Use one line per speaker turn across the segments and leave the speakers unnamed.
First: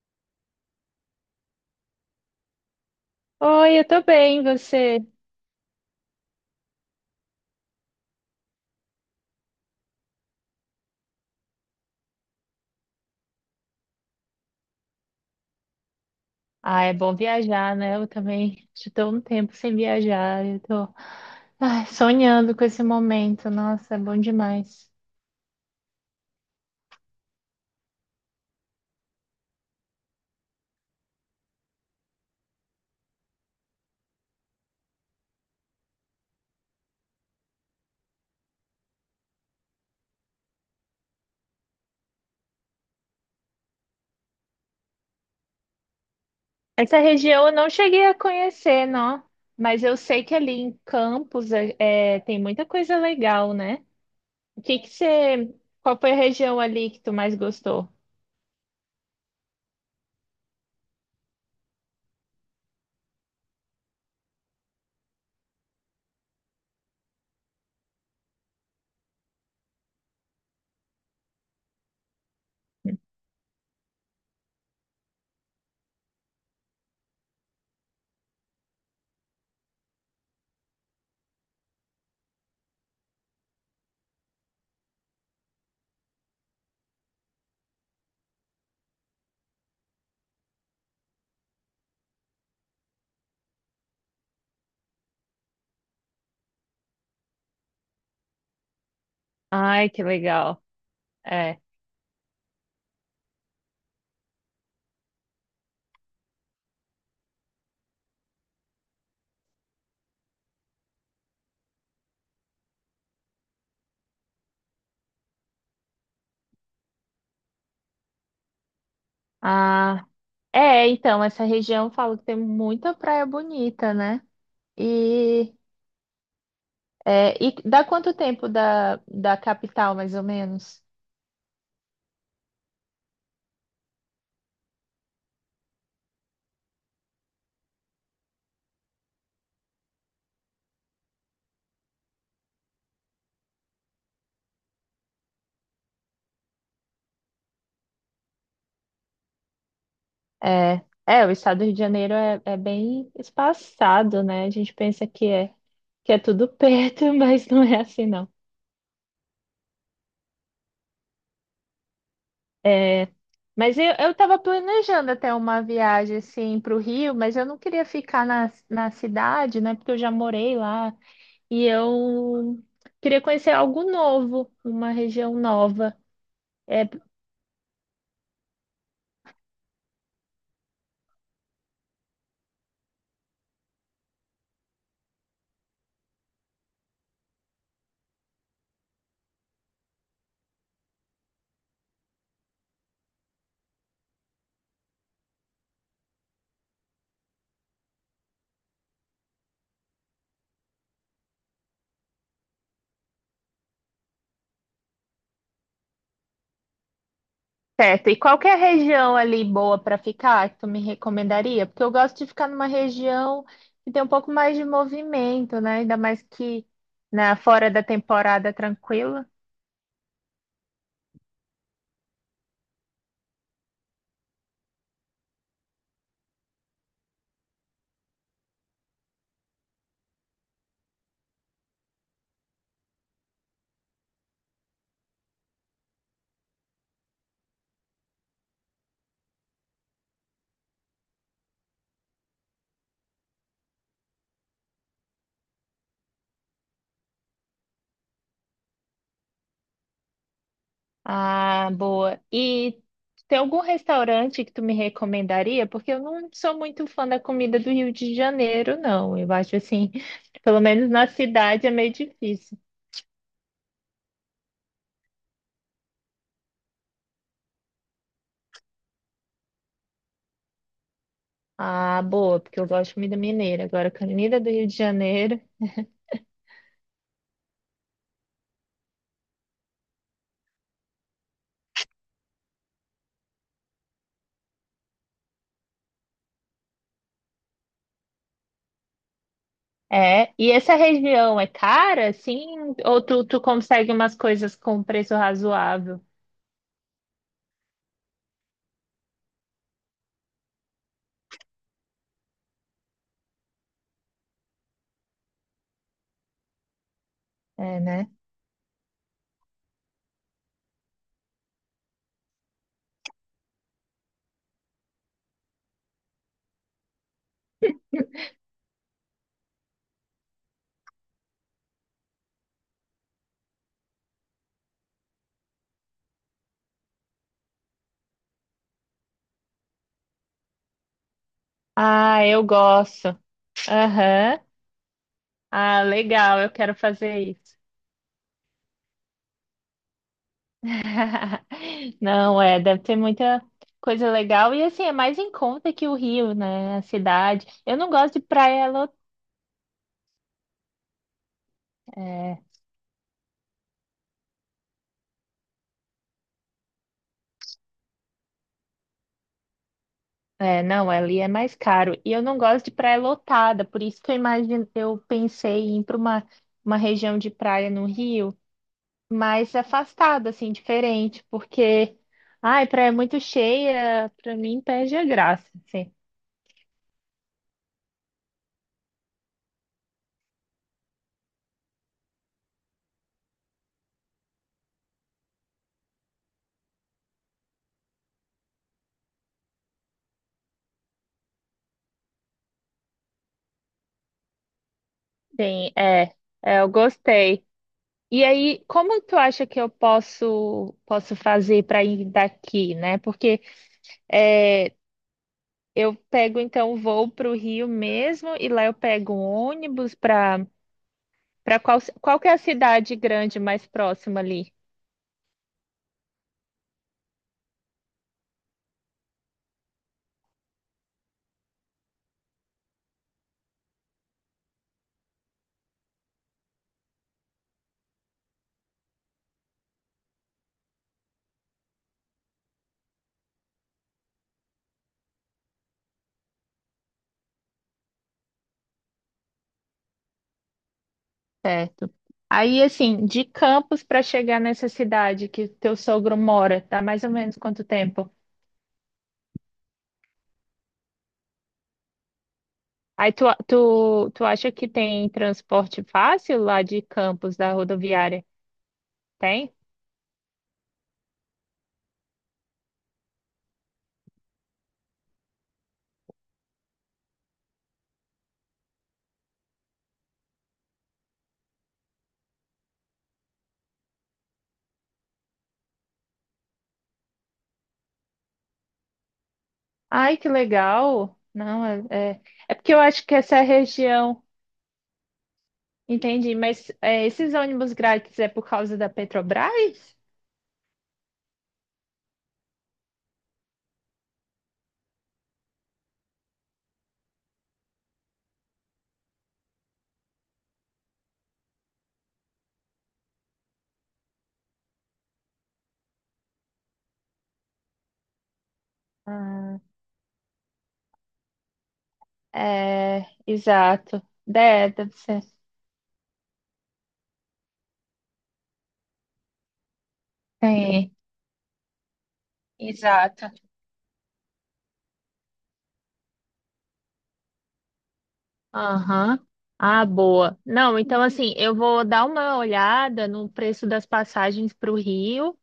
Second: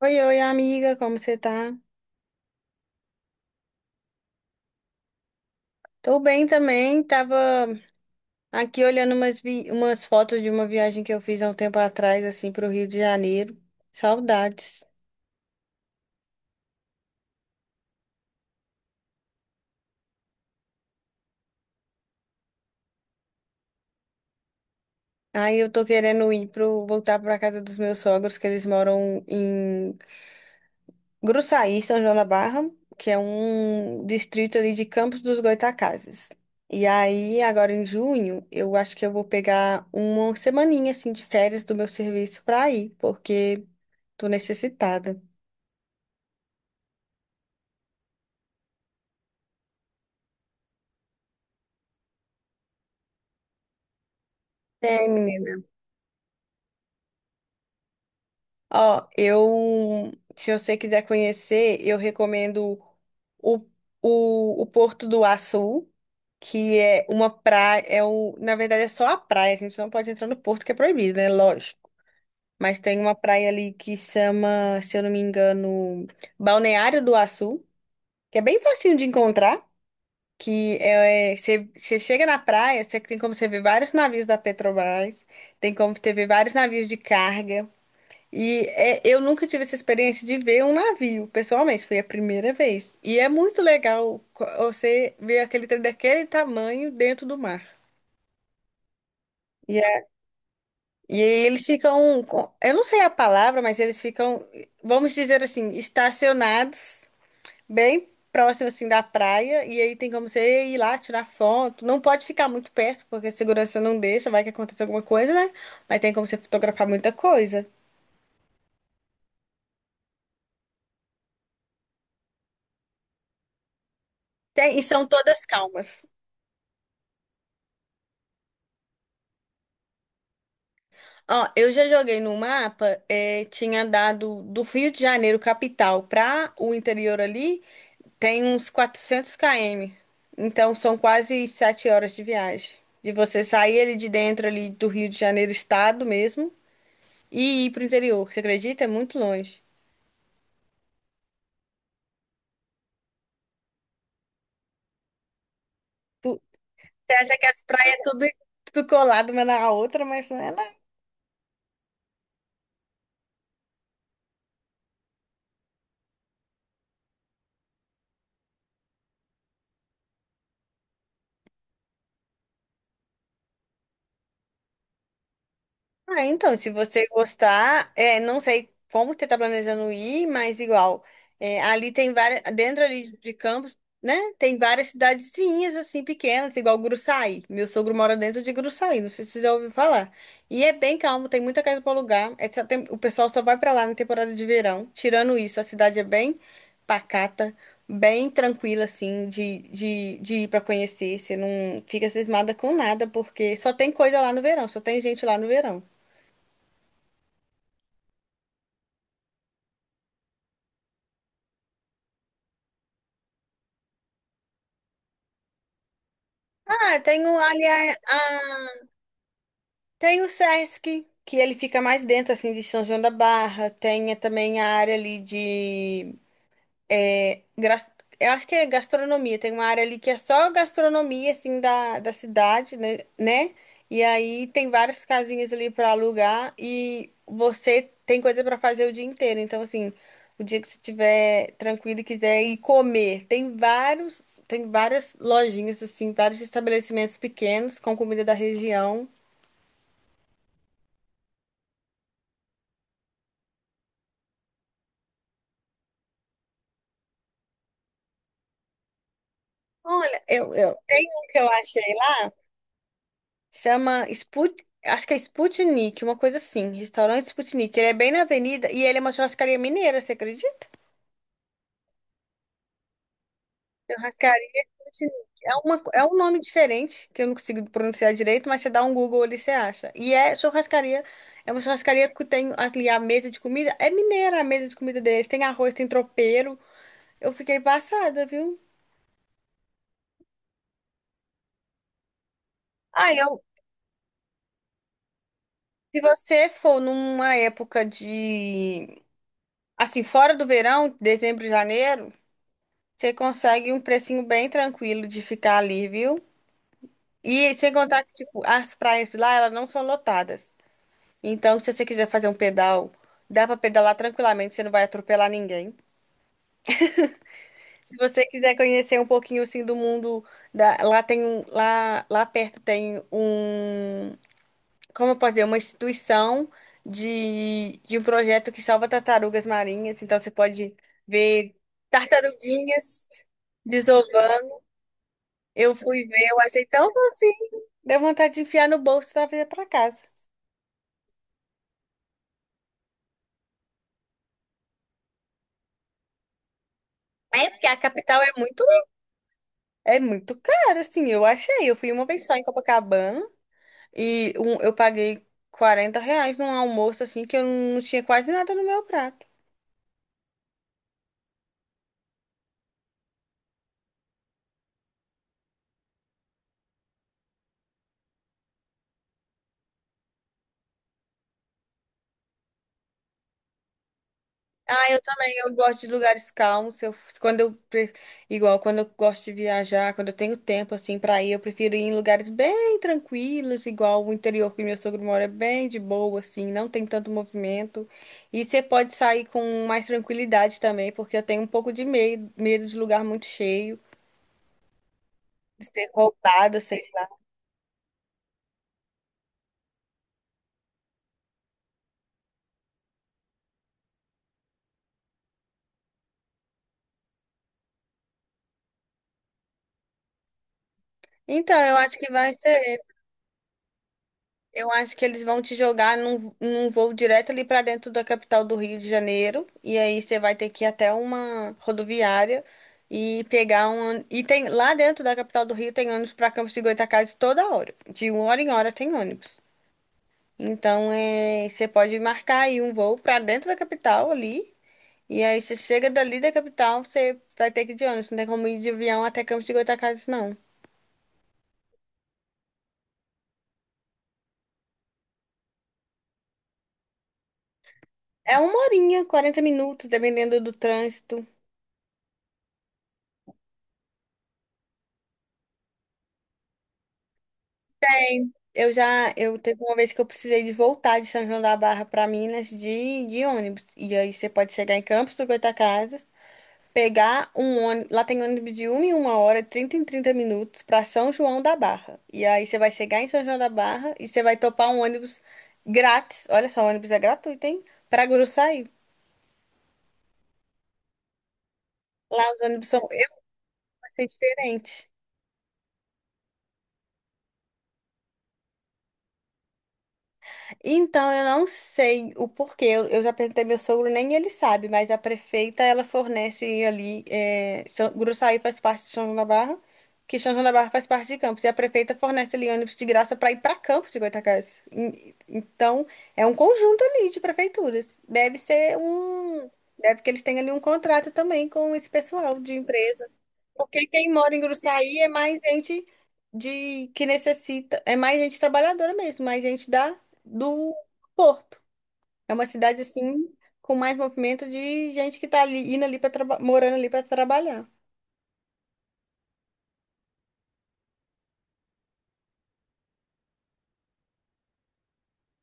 Oi, oi, amiga, como você tá?
Oi, eu tô bem, e você?
Tô bem também, tava aqui olhando umas fotos de uma viagem que eu fiz há um tempo atrás, assim, pro Rio de Janeiro. Saudades.
Ah, é bom viajar, né? Eu também já tô um tempo sem viajar, eu tô ai, sonhando com esse momento, nossa, é bom demais.
Aí eu tô querendo ir voltar pra casa dos meus sogros, que eles moram em Gruçaí, São João da Barra, que é um distrito ali de Campos dos Goytacazes. E aí, agora em junho, eu acho que eu vou pegar uma semaninha, assim, de férias do meu serviço pra ir, porque tô necessitada.
Essa região eu não cheguei a conhecer, não, mas eu sei que ali em Campos é, tem muita coisa legal, né? O que que
É,
você,
menina.
qual foi a região ali que tu mais gostou?
Ó, eu, se você quiser conhecer, eu recomendo o, o Porto do Açu, que é uma praia, na verdade é só a praia, a gente não pode entrar no porto que é proibido, né? Lógico. Mas tem uma praia ali que chama, se eu não me engano, Balneário do Açu, que é bem facinho de encontrar, que é, você chega na praia, você tem como você ver vários navios da Petrobras, tem como você ver vários navios de carga. E é, eu nunca tive essa experiência de ver um navio, pessoalmente, foi a primeira vez. E é muito legal você ver aquele trem daquele tamanho dentro do mar. E,
Ai, que
a-
legal,
e aí
é.
eles ficam, eu não sei a palavra, mas eles ficam, vamos dizer assim, estacionados bem próximo assim da praia. E aí tem como você ir lá tirar foto. Não pode ficar muito perto, porque a segurança não deixa, vai que acontece alguma coisa, né? Mas tem como você fotografar muita coisa.
Ah, é, então, essa região eu falo que tem muita praia bonita, né?
Tem, e são todas
E
calmas.
é, e dá quanto tempo da capital, mais ou menos?
Ó, eu já joguei no mapa, tinha dado do Rio de Janeiro, capital, para o interior ali, tem uns 400 km. Então são quase 7 horas de viagem. De você sair ali de dentro ali do Rio de Janeiro, estado mesmo, e ir pro interior. Você acredita? É muito longe.
É, é, o estado do Rio de Janeiro é bem espaçado, né? A gente pensa que que é
Tu,
tudo perto,
você acha que
mas
as
não é
praias é
assim,
tudo,
não.
tudo colado uma na outra, mas não é.
É, mas eu estava planejando até uma viagem, assim, para o Rio, mas eu não queria ficar na cidade, né? Porque eu já morei lá e eu queria conhecer algo novo, uma região nova.
Ah, então, se
É,
você gostar, não sei como você está planejando ir, mas igual, ali tem várias, dentro ali de Campos, né, tem várias cidadezinhas, assim, pequenas, igual Gruçaí. Meu sogro mora dentro de Gruçaí, não sei se você já ouviu falar. E é bem calmo, tem muita casa para alugar, o pessoal só vai para lá na temporada de verão. Tirando isso, a cidade é bem pacata, bem tranquila, assim, de ir para conhecer. Você não fica cismada com nada, porque só tem coisa lá no verão, só tem gente lá no verão.
certo. E qual que é a região ali boa para ficar que tu me recomendaria? Porque eu gosto de ficar numa região que tem um pouco mais de movimento, né? Ainda mais que
Ah, tem
na
o,
fora da
aliás,
temporada
ah,
tranquila.
tem o Sesc, que ele fica mais dentro, assim, de São João da Barra. Tem também a área ali de é, gra- eu acho que é gastronomia. Tem uma área ali que é só gastronomia, assim, da cidade, né? Né? E aí tem várias casinhas ali para alugar e você tem coisa para fazer o dia inteiro. Então, assim, o dia que você estiver tranquilo e quiser ir comer, tem várias lojinhas, assim, vários estabelecimentos pequenos com comida da região.
Ah, boa. E tem algum restaurante que tu me recomendaria? Porque eu não sou muito fã da comida do Rio de Janeiro, não. Eu acho assim,
Olha, eu,
pelo
eu
menos na
tenho um que eu
cidade é meio
achei lá.
difícil.
Chama Sput... Acho que é Sputnik, uma coisa assim. Restaurante Sputnik. Ele é bem na avenida e ele é uma churrascaria mineira, você acredita?
Ah, boa, porque eu gosto de comida mineira. Agora, comida do
Churrascaria
Rio de
Sputnik.
Janeiro.
É um nome diferente, que eu não consigo pronunciar direito, mas você dá um Google ali, você acha. E é churrascaria. É uma churrascaria que tem ali a mesa de comida. É mineira a mesa de comida deles. Tem arroz, tem tropeiro. Eu fiquei passada, viu?
É, e essa região é cara, assim? Ou
Ah,
tu
eu.
consegue umas coisas com preço
Se
razoável?
você for numa época de. Assim, fora do verão, dezembro, janeiro. Você consegue um precinho bem tranquilo de ficar ali, viu? E sem
É,
contar
né?
que, tipo, as praias de lá, elas não são lotadas. Então, se você quiser fazer um pedal, dá pra pedalar tranquilamente, você não vai atropelar ninguém. Se você quiser conhecer um pouquinho, assim, do mundo, lá tem um, lá perto tem um, como eu posso dizer, uma instituição de um projeto que salva tartarugas marinhas. Então, você pode ver
Ah, eu
tartaruguinhas
gosto. Aham.
desovando. Eu
Ah,
fui ver,
legal,
eu
eu
achei
quero
tão.
fazer isso.
Deu vontade de enfiar no bolso e trazer pra casa.
Não, é, deve ter muita coisa legal. E assim, é mais em conta que o Rio, né? A cidade.
É, porque a
Eu não gosto de
capital é muito.
praia lotada.
É muito caro, assim, eu achei. Eu fui uma vez só
É,
em Copacabana e eu paguei R$ 40 num almoço, assim, que eu não tinha quase nada no meu prato.
é, não, ali é mais caro. E eu não gosto de praia lotada, por isso que eu imagino, eu pensei em ir para uma região de praia no Rio, mais afastada, assim, diferente, porque, ai, praia muito cheia, pra mim
Ah,
perde
eu
a
também,
graça,
eu gosto de
assim.
lugares calmos. Eu, quando eu, pre- igual, quando eu gosto de viajar, quando eu tenho tempo assim pra ir, eu prefiro ir em lugares bem tranquilos, igual o interior que meu sogro mora é bem de boa assim, não tem tanto movimento. E você pode sair com mais tranquilidade também, porque eu tenho um pouco de medo, medo de lugar muito cheio, de
Sim,
ser
é, é,
roubada,
eu
sei lá.
gostei. E aí, como tu acha que eu posso fazer para ir daqui, né? Porque é, eu pego então o voo para o Rio mesmo e lá eu pego um ônibus para
Então, eu
qual
acho que
que
vai
é a
ser.
cidade grande mais próxima ali?
Eu acho que eles vão te jogar num voo direto ali pra dentro da capital do Rio de Janeiro. E aí você vai ter que ir até uma rodoviária e pegar um. E tem lá dentro da capital do Rio tem ônibus pra Campos de Goytacazes toda hora. De uma hora em hora tem ônibus. Então você pode marcar aí um voo pra dentro da capital ali. E aí você chega dali da capital, você vai ter que ir de ônibus. Não tem como ir de avião até Campos de Goytacazes, não.
Certo. Aí, assim, de Campos para chegar nessa cidade que teu sogro mora, tá mais ou menos quanto tempo?
É uma horinha, 40 minutos, dependendo do trânsito.
Aí tu acha que tem transporte fácil lá de Campos, da rodoviária?
Eu já, eu
Tem?
teve uma vez que eu precisei de voltar de São João da Barra para Minas de ônibus. E aí você pode chegar em Campos do Goytacazes, pegar um ônibus, lá tem ônibus de uma em uma hora, de 30 em 30 minutos para São João da Barra. E aí você vai chegar em São João da Barra e você vai topar um ônibus grátis. Olha só, o ônibus é gratuito, hein? Para Guruçaí.
Ai, que legal! Não, é, é,
Lá os
é
ônibus
porque eu
são,
acho
eu
que essa
achei
região,
diferente.
entendi, mas é, esses ônibus grátis é por causa da Petrobras?
Então, eu não sei o porquê. Eu já perguntei meu sogro, nem ele sabe, mas a prefeita, ela fornece ali. Gruçaí faz parte de São João da Barra, que São João da Barra faz parte de Campos. E a prefeita fornece ali ônibus de graça para ir para Campos de Goytacazes. Então, é um conjunto ali de prefeituras. Deve ser um.
Ah,
Deve que eles têm ali um contrato também com esse pessoal de
é,
empresa. Porque
exato.
quem mora em
Deve, deve
Gruçaí é
ser.
mais gente de que necessita, é mais gente trabalhadora mesmo, mais gente da do
Tem,
Porto. É uma cidade
exato.
assim com mais movimento de gente que tá ali indo ali para morando ali para trabalhar.
Aham. Ah, boa. Não, então assim, eu vou dar uma olhada no preço das passagens para o Rio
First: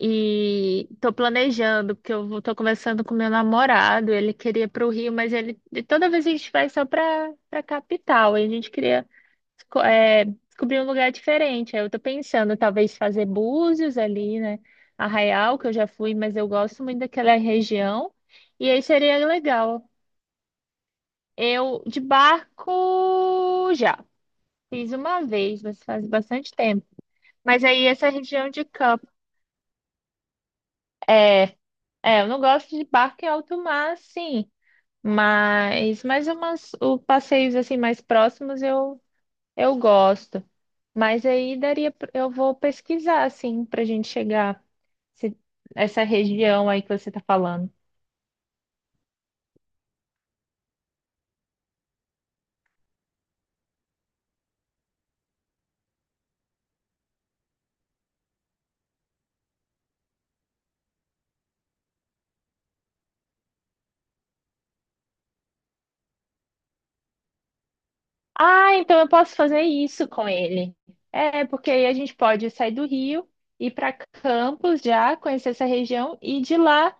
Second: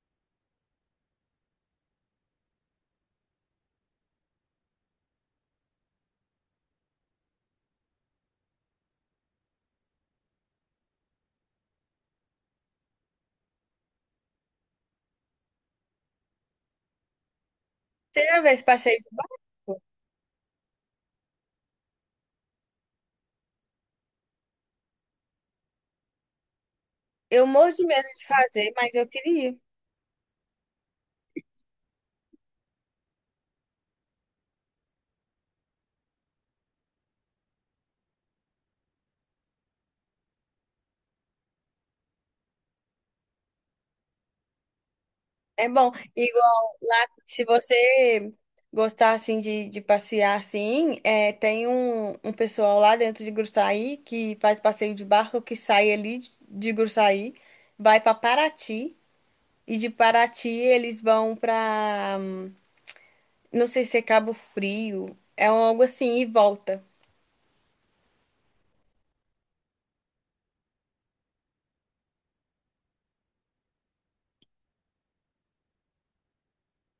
e tô planejando, porque eu vou- tô conversando com meu namorado, ele queria para o Rio, mas ele e toda vez a gente vai só para capital, e a gente queria esco- é, descobrir um lugar diferente. Aí eu tô pensando talvez fazer Búzios ali, né? Arraial, que eu já fui, mas eu gosto muito daquela região.
Você já vê esse
E aí
passeio de
seria
barco?
legal. Eu de barco já. Fiz uma vez, mas faz bastante tempo.
Eu
Mas
morro de
aí
medo
essa
de
região de
fazer, mas eu
campo
queria.
é, é, eu não gosto de barco em alto mar, sim, mas mais umas o passeios assim mais próximos eu gosto. Mas aí daria, pra- eu vou pesquisar assim pra gente chegar. Se-
É bom.
essa
E
região aí que você está
Se
falando.
você gostar assim de passear assim, tem um pessoal lá dentro de Gruçaí que faz passeio de barco que sai ali de Gruçaí, vai para Paraty e de Paraty eles vão para não sei se é Cabo Frio, é algo assim e volta.
Ah, então eu posso fazer isso com ele. É, porque aí a gente pode sair do Rio, ir para Campos já, conhecer essa região e de lá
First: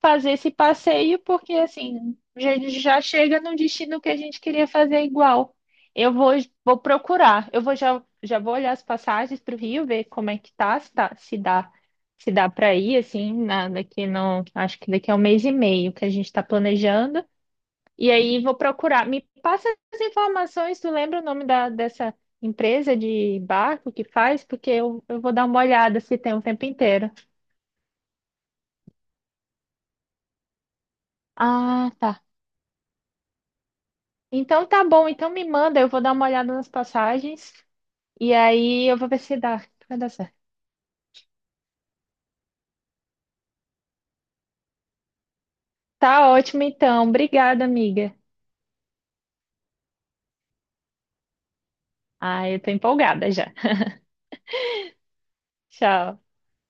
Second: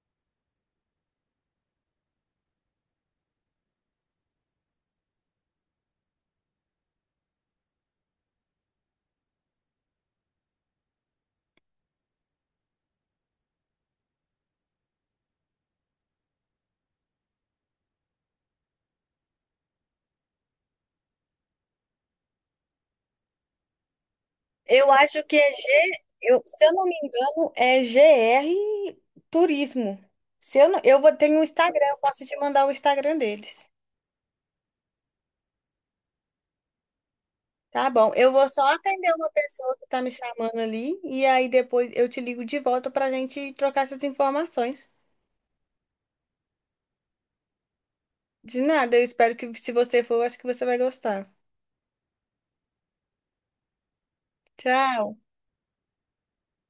fazer esse passeio, porque assim, já, já chega no destino que a gente queria fazer igual. Eu vou, vou procurar, eu vou já, já vou olhar as passagens para o Rio, ver como é que tá, se dá, se dá para ir, assim, na, daqui não, acho que daqui a um mês e meio que a gente está planejando. E aí vou procurar. Me passa as informações, tu lembra o nome dessa empresa de barco que faz? Porque
Eu
eu
acho
vou
que
dar
é
uma olhada se tem o
Eu, se
tempo
eu não me
inteiro.
engano, é GR Turismo. Se eu, não, tenho um Instagram.
Ah,
Eu
tá.
posso te mandar o Instagram deles.
Então tá bom, então me manda, eu vou dar uma olhada nas passagens
Tá bom. Eu
e
vou só
aí eu vou
atender
ver
uma
se dá,
pessoa que
vai
tá
dar
me
certo.
chamando ali e aí depois eu te ligo de volta pra gente trocar essas informações.
Tá ótimo então, obrigada, amiga.
De nada, eu espero que se você for, eu acho que você vai gostar.
Ah, eu tô empolgada já.
Tchau.
Tchau.